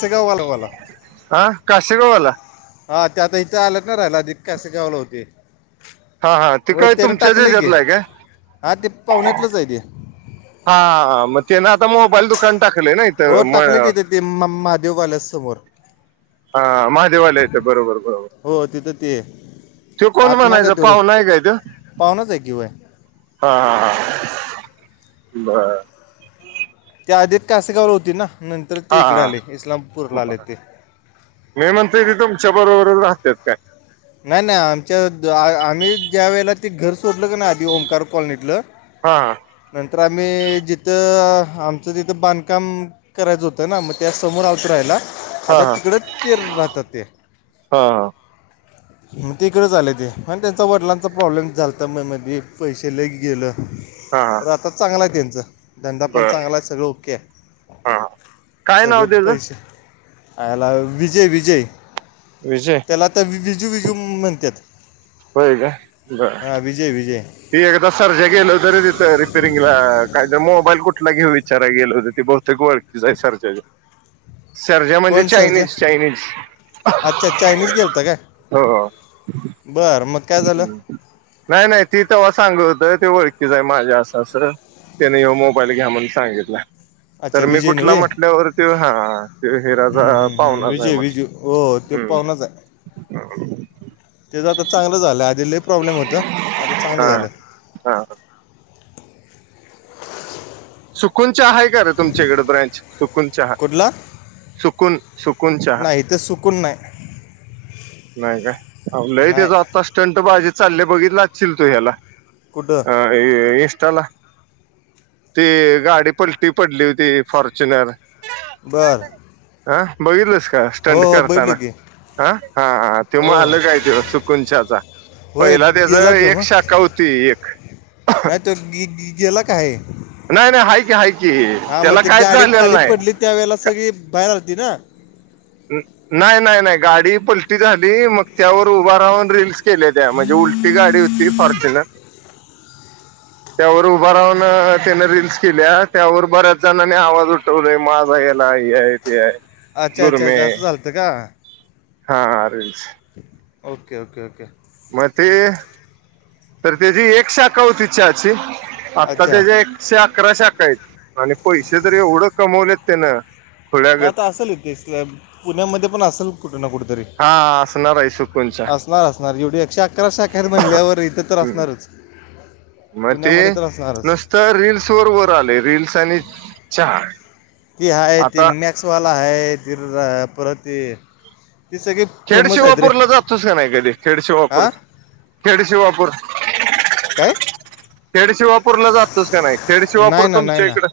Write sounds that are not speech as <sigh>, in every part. सगळे वला वला हा काशेगवाला. हा त्या आता इथं आलंत ना राहिला आधी ते काशी गावाला होते. हा हा ते होय काय त्यान तुमच्याच टाकलंय की ह्याच्यातला आहे काय हा ते पाहुण्यातलंच आहे ते. हा मग ते ना आता मोबाईल दुकान टाकलंय ना. हो इथं म टाकले त्यानी ते महादेव वाल्या समोर. हा महादेवालय येत बरोबर बरोबर. हो तिथं ते. तो कोण आत नाही का म्हणायचा ते रोड पाहुना काय तो. पाहुणाच आहे की वय हा हा हा बर त्या आधीच कासेगावला होती ना नंतर हा ते इकडे हा आले इस्लामपूर वरून बर. आले ते. मी म्हणतोय ते तुमच्या बरोबर राहतात काय? नाही नाही आमच्या आम्ही ज्या वेळेला ते घर सोडल ना आधी ओंकार कॉलनीतलं. हां नंतर आम्ही जिथं आमचं तिथं बांधकाम करायचं होतं ना मग त्या समोर आलतो राहायला हा आता हा हा तिकडं ते राहतात ते. हा हां मग तेकडेंच आले ते मग त्यांचा वडिलांचा प्रॉब्लेम झालता तर म मग पैसे लय गेलं. हा हा तर आता चांगला आहे त्यांचं. धंदा पण बर चांगला आहे सगळं ओके आहे हा काय नाव सगळें त्याचं पैसे. अयला विजय विजय. विजय त्याला आता बिजू बिजू म्हणतात. होय काय बरं हां विजय विजय ती एकदा सरजा गेल हो तरी तिथं रिपेरिंगला काय तर मोबाईल कुठला घेऊ विचारा गेल होत ती बुहुतेक वळ आहे सरजा सर्जा म्हणजे कोण सरजा चायनीज चायनीज. अच्छा चायनीज गेलता काय हो बरं मग काय झालं? नाही नाही ती तेव्हा सांगत होत ओळखीच आहे माझ्या असं असं. त्यानेव मोबाईल घ्या म्हण सांगितला. अच्छा तर मी विजय कुठला नव्हे म्हटल्यावरती हा ते हिराज हम्म, हम्म, हम्म. पाहुनाच आहे विजय म्हटलं. विजू हो हो तेो पाहण्याच आहे. ह. त्याच आता चांगलं झालं आध ल प्रॉब्लेम होत आता चांगलं झालं. हा हा. सुकुन चहा आहे. कर तुमच्याकडे ब्रांच सुकून चहा कुठला सुकून सुकून चहा इथ सुकून नाही. नाही काय आपलं नाही त्याचा आत्ता स्टंट बाजी चालले बघितलाचशील तू ह्याला. कुठं अ इंस्टा ला. ती गाडी पलटी पडली होती फॉर्च्युनर बरं. हं बघितीलस का स्टंट हो बैठलं करताना की ह हा. तेव हो मालक आहे तेव सुकुन चहा चा. होय पहिला त्याच गेला तो एक मग शाखा होती एक. गी गेला कि आहे. नाही नाही हाय की हाय त्याला कायच झालेलं नाही. त्या वेळेला सगळी बाहेर आलती ना. ह. नाही नाही नाही गाडी पलटी झाली मग त्यावर उभा राहून रीलल्स केले त्या म्हणजे उलटी गाडी होती. ती फॉर्च्यूनर त्यावर उभा राहून त्याने रीलस केल्या त्यावर बऱ्याच जणांनी आवाज उठ. त नाही माझ आहे याला हे आहे ते आहे. अच्छा अच्छा गुरमे असं जालत का? हा आरेज. Okay okay okay. मग ते तर त्याची एक शाखा होती इ्छाची आता अच्छा त्याच्या ऐकशे अकरा शाखा आहेत आणि पैसे तर येवड कमवले तेणे मग आता असेल तेे सर पुण्यामध्ये पण असेल कुठे ना कुठेतरी हा असणार आहे सुकूनचा असणार असणार एवढी एकशे अकरा शाखेत म्हणल्यावर इथं तर हम्म असणारच. पुण्यामध्ये तर असणारच. तर रीलस वर आले रीलस आणि चार की ह ते मॅक्सवाला ह ति परत त स कळी खेडशिवापूरला जातुस का नाही कधी खेडशिवापूर हा खेडशिवापूर काय? खेडशिवापूरला जातोस का नाही खेडशिवापूर नाही ना नाही तुमच्या ना इकडं.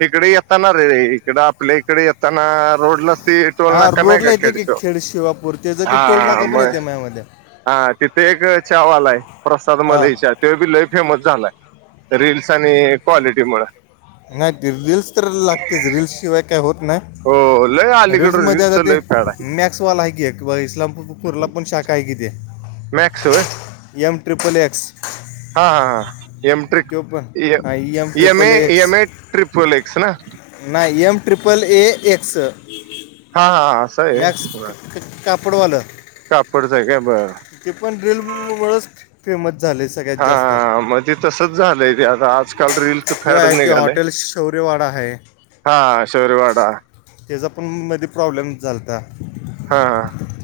तिकडे येताना रे इकड आपल्या इकडे येताना रोडला ते टोल नाका नायिका खेडचों शिेवापूर्ती हा मग हा तिथे एक चहा वाला आहे प्रसाद हा मलाई ते बी लय फेमस झालाय रीलस आणि क्वालिटी मुळ नाही ते रीलस तर लागतेच रीलसशिवाय काही होत नाही. हो लय रीलल्स अलीकड मध्ये रील्स आता ते लय फॅड आहे म्या वाल आहे कि एक इस्लामपूर ला पण शाखा आहे कि ते मॅक्स वय. M triple X. हा हा यम ट्रीक तो पण हा A M triple A X M triple X ना. नाही एम ट्रिपल ए एक्स. हा हा हा असं मॅक्स क आहे क कापडवाल. कापडच आहे काय बरं ते पण रील मुळच फेमस झालेच. हा म्हणजे तसच झालंय रे आता आजकाल रील त्यो आहे ते हॉटेल शौर्यवाडा आहे. हा शौर्यवाडा त्येचा पण मध्ये प्रॉब्लेम झालता. हा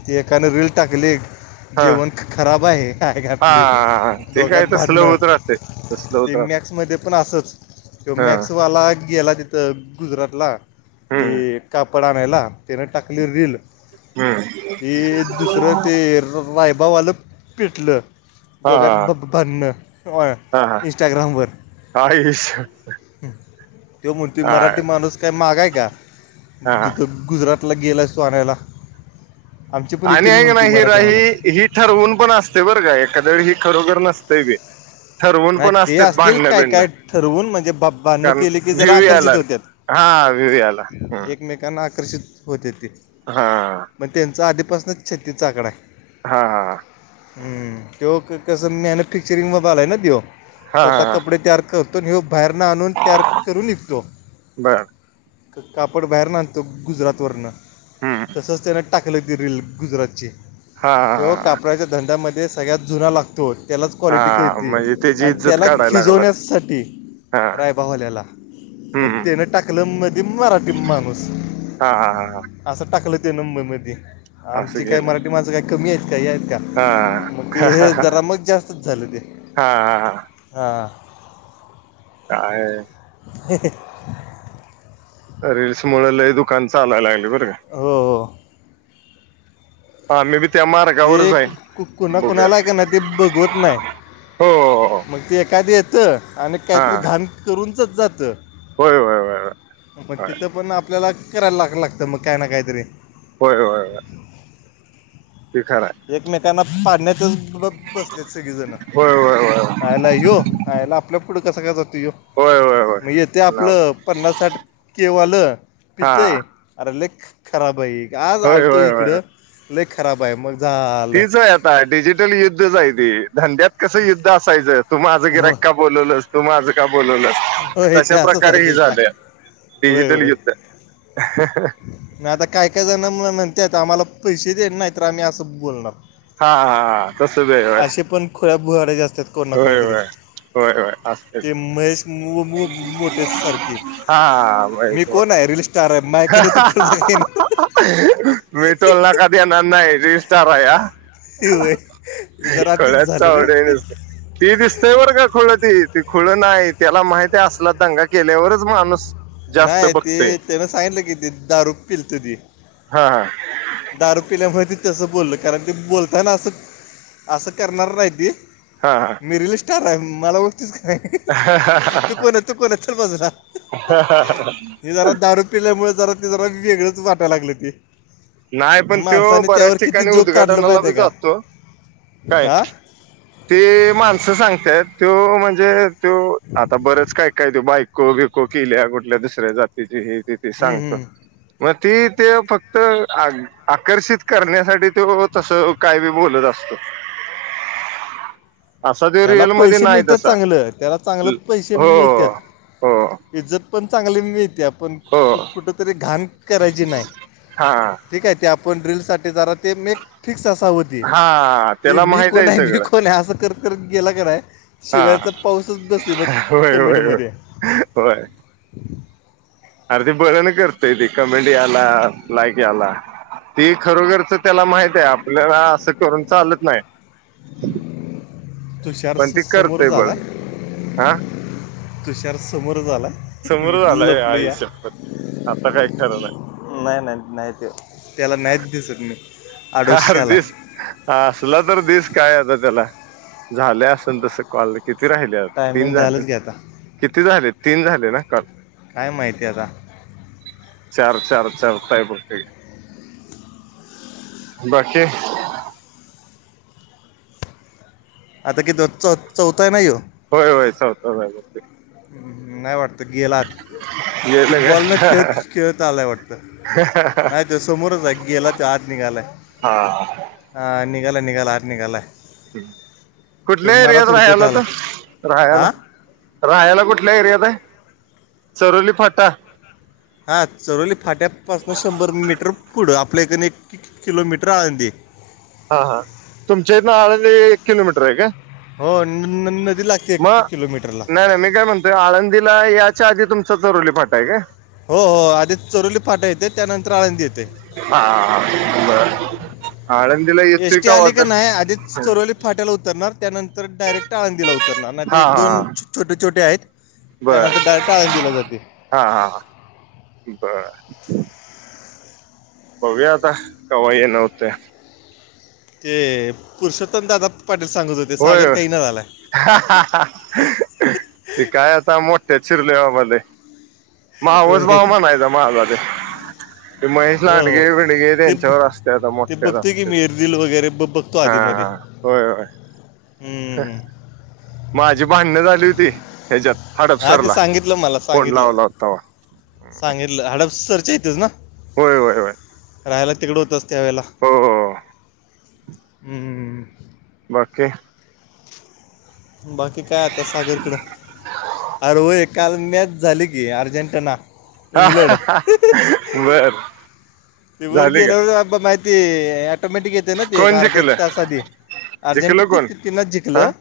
ती एकन रील टाकली. हा जेवण खराब आहे आपली हा ते काय दोघांत तसलं भांडणं. होत राहते तसलं ते होत राहत मॅक्स मध्ये पण असंच त्यो हा मध्ये तू आला गेला तिथ गुजरातला ती हम्म कापड आणायला त्याने टाकली रील. हम्म हे दुसरं ते रायबावालं पेटलं. हा हा दोघांत भांडणं इंस्टाग्रामवर काय त्यो म्हणतो मराठी माणूस काय मागाय का हा. तिथ गुजरातला गेलास तु आणायला. आणि आहे का नाही हि राही माणूस ही ठरवून पण असते बरं का एखाद वेळी ही खरोखर नसते बी. ठरवून नाही पण ते असते असतील भांडणं काय बिडणं काय ठरवून म्हणजे बा भांडणं कारण केले की जरा भिवी याला आकर्षित होतात हा विवे आला हम् त्यांना आकर्षित होते ते. हा मग त्येंचा आधीपासूनच छत्तीसचा आकडा आहे. हा हा ह त्यो कसं मॅन्युफॅक्चरिंग वर झाला न तो हा स्वतः हा कपडे तयार करतो यो बाहेरन आणून तयार करून विकतो. बरं कापड बाहेर न आणतो गुजरात वरन हम्म तसच त्येन टाकले त रीलील गुजरातची हा हा तेव्हा कापडाच्या धंद्यामध्ये सगळ्यात जुना लागतो. त्यालाच हा कॉलिटी हा. कळती म्हणजे त्याची आणि इज्जत त्याला काढायला लागलात खिजवण्यासाठी हा रायबावाल्याला. मग हम्म त्यान टाकलं म दि मराठी माणूस हा हा हा हा. असं टाकलं ते मुंबईमध्ये असं आमची काही गेलंय मराठी माणसं काही कमी आहेत का हे आहेत का. हा मग ते हा हे जरा मग जास्तच झाले तरी हा हा हा हा काय ह रीलस मुळ लय दुकान चालायला लागल बरं का. हो हो का आम्ही बी त्या ते मार्गावरच आहे कोणा कोणाला आहे बघूयात का नाही ते बघवत नाही. हो हो मग ते एखाद येतं. आणि हा काहीतरी घाण करूनचच जातं होय होय होय होय पण होय तिथं पण आपल्याला करायला लाग लागत मग काय ना कायत रे होय होय हे खरं आहे. एकमेकांना पाडण्यातच बाबा बसलेत सगळी जण होय होय होय काय यो आला आपल्यापुढं कसं काय? होय होय होय मग येतय लाव आपलं पन्नास, साठ के वालं हा पितय. अरे लेक खराब आहे आज होय आलतो होय होय इकडं लेक खराब आहे मग. झालं तीच आहे आता, डिजिटल युद्धच आहे ते धंद्यात कस युद्ध असायचं तु माझं हो- गिरायक काप बोलवलं तू माझं का बोलवलं. होय ते तशा असंच आहे प्रकारे ह ते झाले डिजिटल युद्ध नाही आता काय काय जाण मला म्हणते आम्हाला पैसे देेत नाही तर आम्ही असं बोलणार. हा हा हा तस होय असे पण खुऱ बुहार्या जा असतात कोण ना होय कोणतरी होय होय होय असते ते महेश मो मो मोठे सारके मी हा कोण आहे रिलेश त्या मॅ मी तोला कधी येणार नाही रिस्तार या होय हे जरा तीच खणाच झालं रे आवड आहे नसत ती दिसते बरं का खुळ ती ती खुळ नाही त्याला माहिती असल दंगा केल्यावरच माणूस जास्त नाही ती बघतोय त्यान सांगितलं कि ते दहा रुपलत ती हा दारू पिल्यामुळे ते तसं बोलल कारण ते बोलतायना असं असं करणार नाहीती हा हां मी रिल स्टार आहे मला वस्तीच का नाही हा तू कोण तू कोण चल बाजूला हे जरा दारू पिल्यामुळे जरा ते जरा वेगळंच वाटायला लागलं ते नाही पण तो माणसाने बऱ्याच त्यावर किती ठिकाणी जोक काढलं उद्घाटनाला माहिित आहे बी जातो काय का आा ते माणसं सांगतय तो म्हणजे त आता बरंच काय काय त बाईक कोगे को कल्या कुठल्या दुसऱ्या जातीची हे तिथे हम्म, सांगतो हम्म. मग ती ते फक्त आकर्षित करण्यासाठी तो तस काय बी बोलत असतो ह अस दे त्याला रिअलमध्येध्ये पैसे नाही मिळतात तसा चांगलं त्याला चांगलं पैसे हो मिळतात हो इज्जत पण चांगली मिळतेया पण हो कु कु कुठं तरी घाण करायची नाही. हा ठीक आहे ते आपण ड्रिल सासाठी जरा ते मेक फिक्स असा होत हा ते त्याला मी माहित कोण आहे मी सगळं कोण आहे असं तर गेला का नाही हा शिवायचा पाऊसच बसली बघ होय होय कमेटमध्ये होय अरदीी बर ना करतय ती कमेंट याला लाईक याला ते खरोखरच त्याला माहित आहे आपल्याला असं करून चालत नाही तुषार पण ते समोर करतय बळण झालंय हा तुषार समोर झालं आहे समोर झालाय आयुष्यातभर आता काही खरण नाही नाही नाही ते त्याला नाहीच दिसत मी हा आडोशी आला हरदीस ह असला तर दिस काय आता त्याला झाल्या असल तस कॉल किती राहिल तीन टायमिंग झाले झालंच घ्या आता किती झाले तीन झाले ना का काय माहिती आहे आता चार चार चार काय बरत बाकीकी आता कि तो चौ चौथा आहे नाही ये होय होय सवतय नाही वाटतं गेलात हे गेलं बॉल न काय खेळत खेळत आलाय वाटतं. आय तो सोमोरच अग्गला त आत निघाल हा ह निघा निघाला आ निघा कुठल्या एरियात थुडकत राहायला आला तर राहायला हा राहाला कुठल्या एरियात आहे चरोली फाटा हां चरोवली फाट्यापासनं शंभर मीटर पुढं आपल्याकडे एक कि किलोमीटर आळंदी हा हा तुमच्या इ ना आळली एक किलोमीटर आहे का हो नदी लागते एक किलोमीटर लागते मेघा म्हंत्री आळंदीला याच्या आधी तुमचा तरुली फाटा आहे का हो हो आधी चोरली फाटा येते त्यानंतर आळंदी येते हा हा बर आळंदीला येतोय एस टी का आली वाद नाही आधी चरोली फाट्याला उतरणार त्यानंतर डायरेक्ट आाळंदीला उतरणार नाही ते हा एक हा दोन छोटे छोटे आहेत बर त्यानंतर डायरेक्टाळून दिला जाते हा हा बर भव्याता कवाय नव होते ते पुरुषोत्तमदाादा पाटील सांगत होते होय सागर होय काही ना झाला. ते काय आता मोठे चिरले आ मले. मवस भाव होय मणयचा माझ ते ते महेश हो हो लांडगे विंडगे ते त्यांच्यावर असते आता ते मोठक्यात बघतोय की असते मी रील वगैरे ब बघतो आधीमध्ये हाा. होय ह. हम्म. माझी भांडण झाली होती ह्याच्यात हा ते हडपसरला सांगितलं मला फोन सांगितलं लावला होता व सांगितलं हडपसरच्या यथेच ना. होय होय होय. राहायला तिकडं होतंच त्या ववेळेला हम. हम्म. बाकी बाकी काय आता सागरकडं अर होय काल मॅच झाली की अर्जेंटिना हा इंग्लंड बर. ते वर झाली का? गेल्यावर बा माहिती ऑटोमॅटिक येते ना ते एक कोण अर्धा एक जिकलं तास आधी जिकलं कोण अर्जेंटिना हा जिंकलं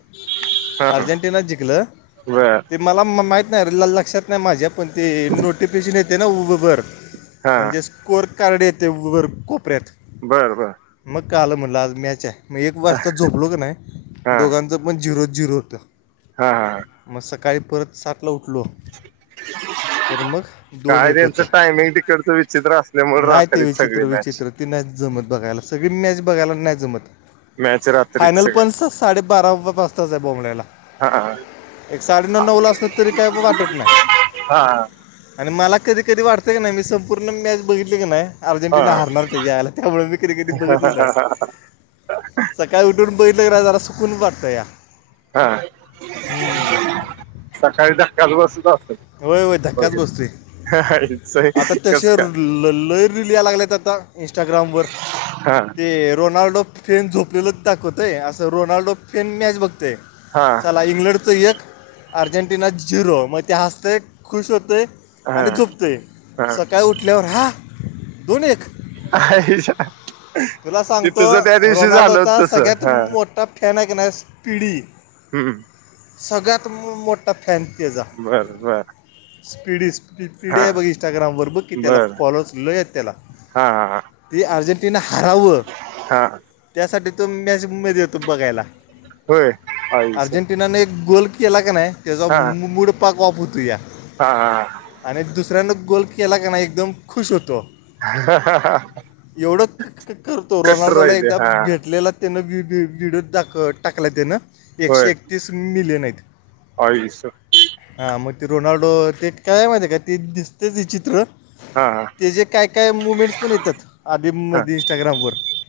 हा अर्जेंटिना जिंकलं बर ते मला माहित नाहीे लक्षात नाही माझ्या पण ते नोटिफिकेशन येते ना उर. हा म्हणजेच कोर कारडे ते वर कोपऱ्यात बरं बरं. मग काल मुलाजम्याच्या आहे. मी एक वाजता झोपलो क नाही हा दोघांचं पण झिरो झिरो होतं. हा हा. मग सकाळी परत सातला उठलो तर मग दोन काय एक त्यांचं होतं. टायमिंग तिकडच विचित्र असल्यामुळे नाही ते रात्रीच सगळी विचित्र मॅच विचित्र ती नाही जमत बघायला सगळी मॅच नाही जमत बघायला. मॅच रात्रीच फायनल सगळी पणस साडेबारापजताच आहे बोमलेला हा एक साडेनऊ नऊव ला असलं तरी काय वाटत नाही. हा. आणि मला कधी कधी वाटतय का नाही मी संपूर्ण मॅच बघितली काी नाही. हा अर्जेंटिना हारणार ते यायला त्यामुळे मी कध कधी बघतच नाही. सकाळी उठून बैलं क जरा सुकून वाटतं या. हा हम्म. सकाळी द कालवरर सुद्धा असत. होय होय धक्काच बसत. बघितलं आता कस तसे काय ल लईरी लि लागल्यात आता इंस्टाग्रामवरर. हा ते रोनाल्डो फेन झोपलेलंच दाखवतय असं रोनाल्डो फेन मॅच बघतय. हा. ला इंग्लंड च एक अर्जेंटिना झिरो मग ते हसते खुश होतेय. हा आणि तुपतेय हा सकाळी उठल्यावर हा दोन एक <unintelligible> तुला ते सांगतो तुझं त्या दिवशी झालं होत रोनाल्डोचा तस सगळ्यात हा मोठा फॅन आहे क नाही स्पीडी हम्. सगळ्यात मोठा फॅन ते जा. बरं बर. स्पीडस. ती पीढ हा आहे बघ इंस्टाग्रामवरर बघ की त्याला बर फॉलो लो आहेत त्याला हा ती अर्जेंटिना हराावं हा त्यासाठी तो मॅस उमेद येतो बघायला. होय आयुष आर्जेटीनाने एक गोल केला का नाही त्याचा मूड पाक ऑफ होतोय. हा हा. आणि दुसऱ्यान गोल केला का नाही एकदम खुश होतो. ह ह एवढं ह. क- करतो रोनाल्डोला एकदा भेटलेला त्यानं व्हिडिओ दा टाकला त्यानं एकशे एकतीस मिलियन आहेत. ह सर. हां मग ते रोनाल्डो ते काय माहिती का ते दिसतेच विचित्र. हा हा ते जे काय काय मुमेंट्स पण येतात आधी म इंस्टाग्रामवर.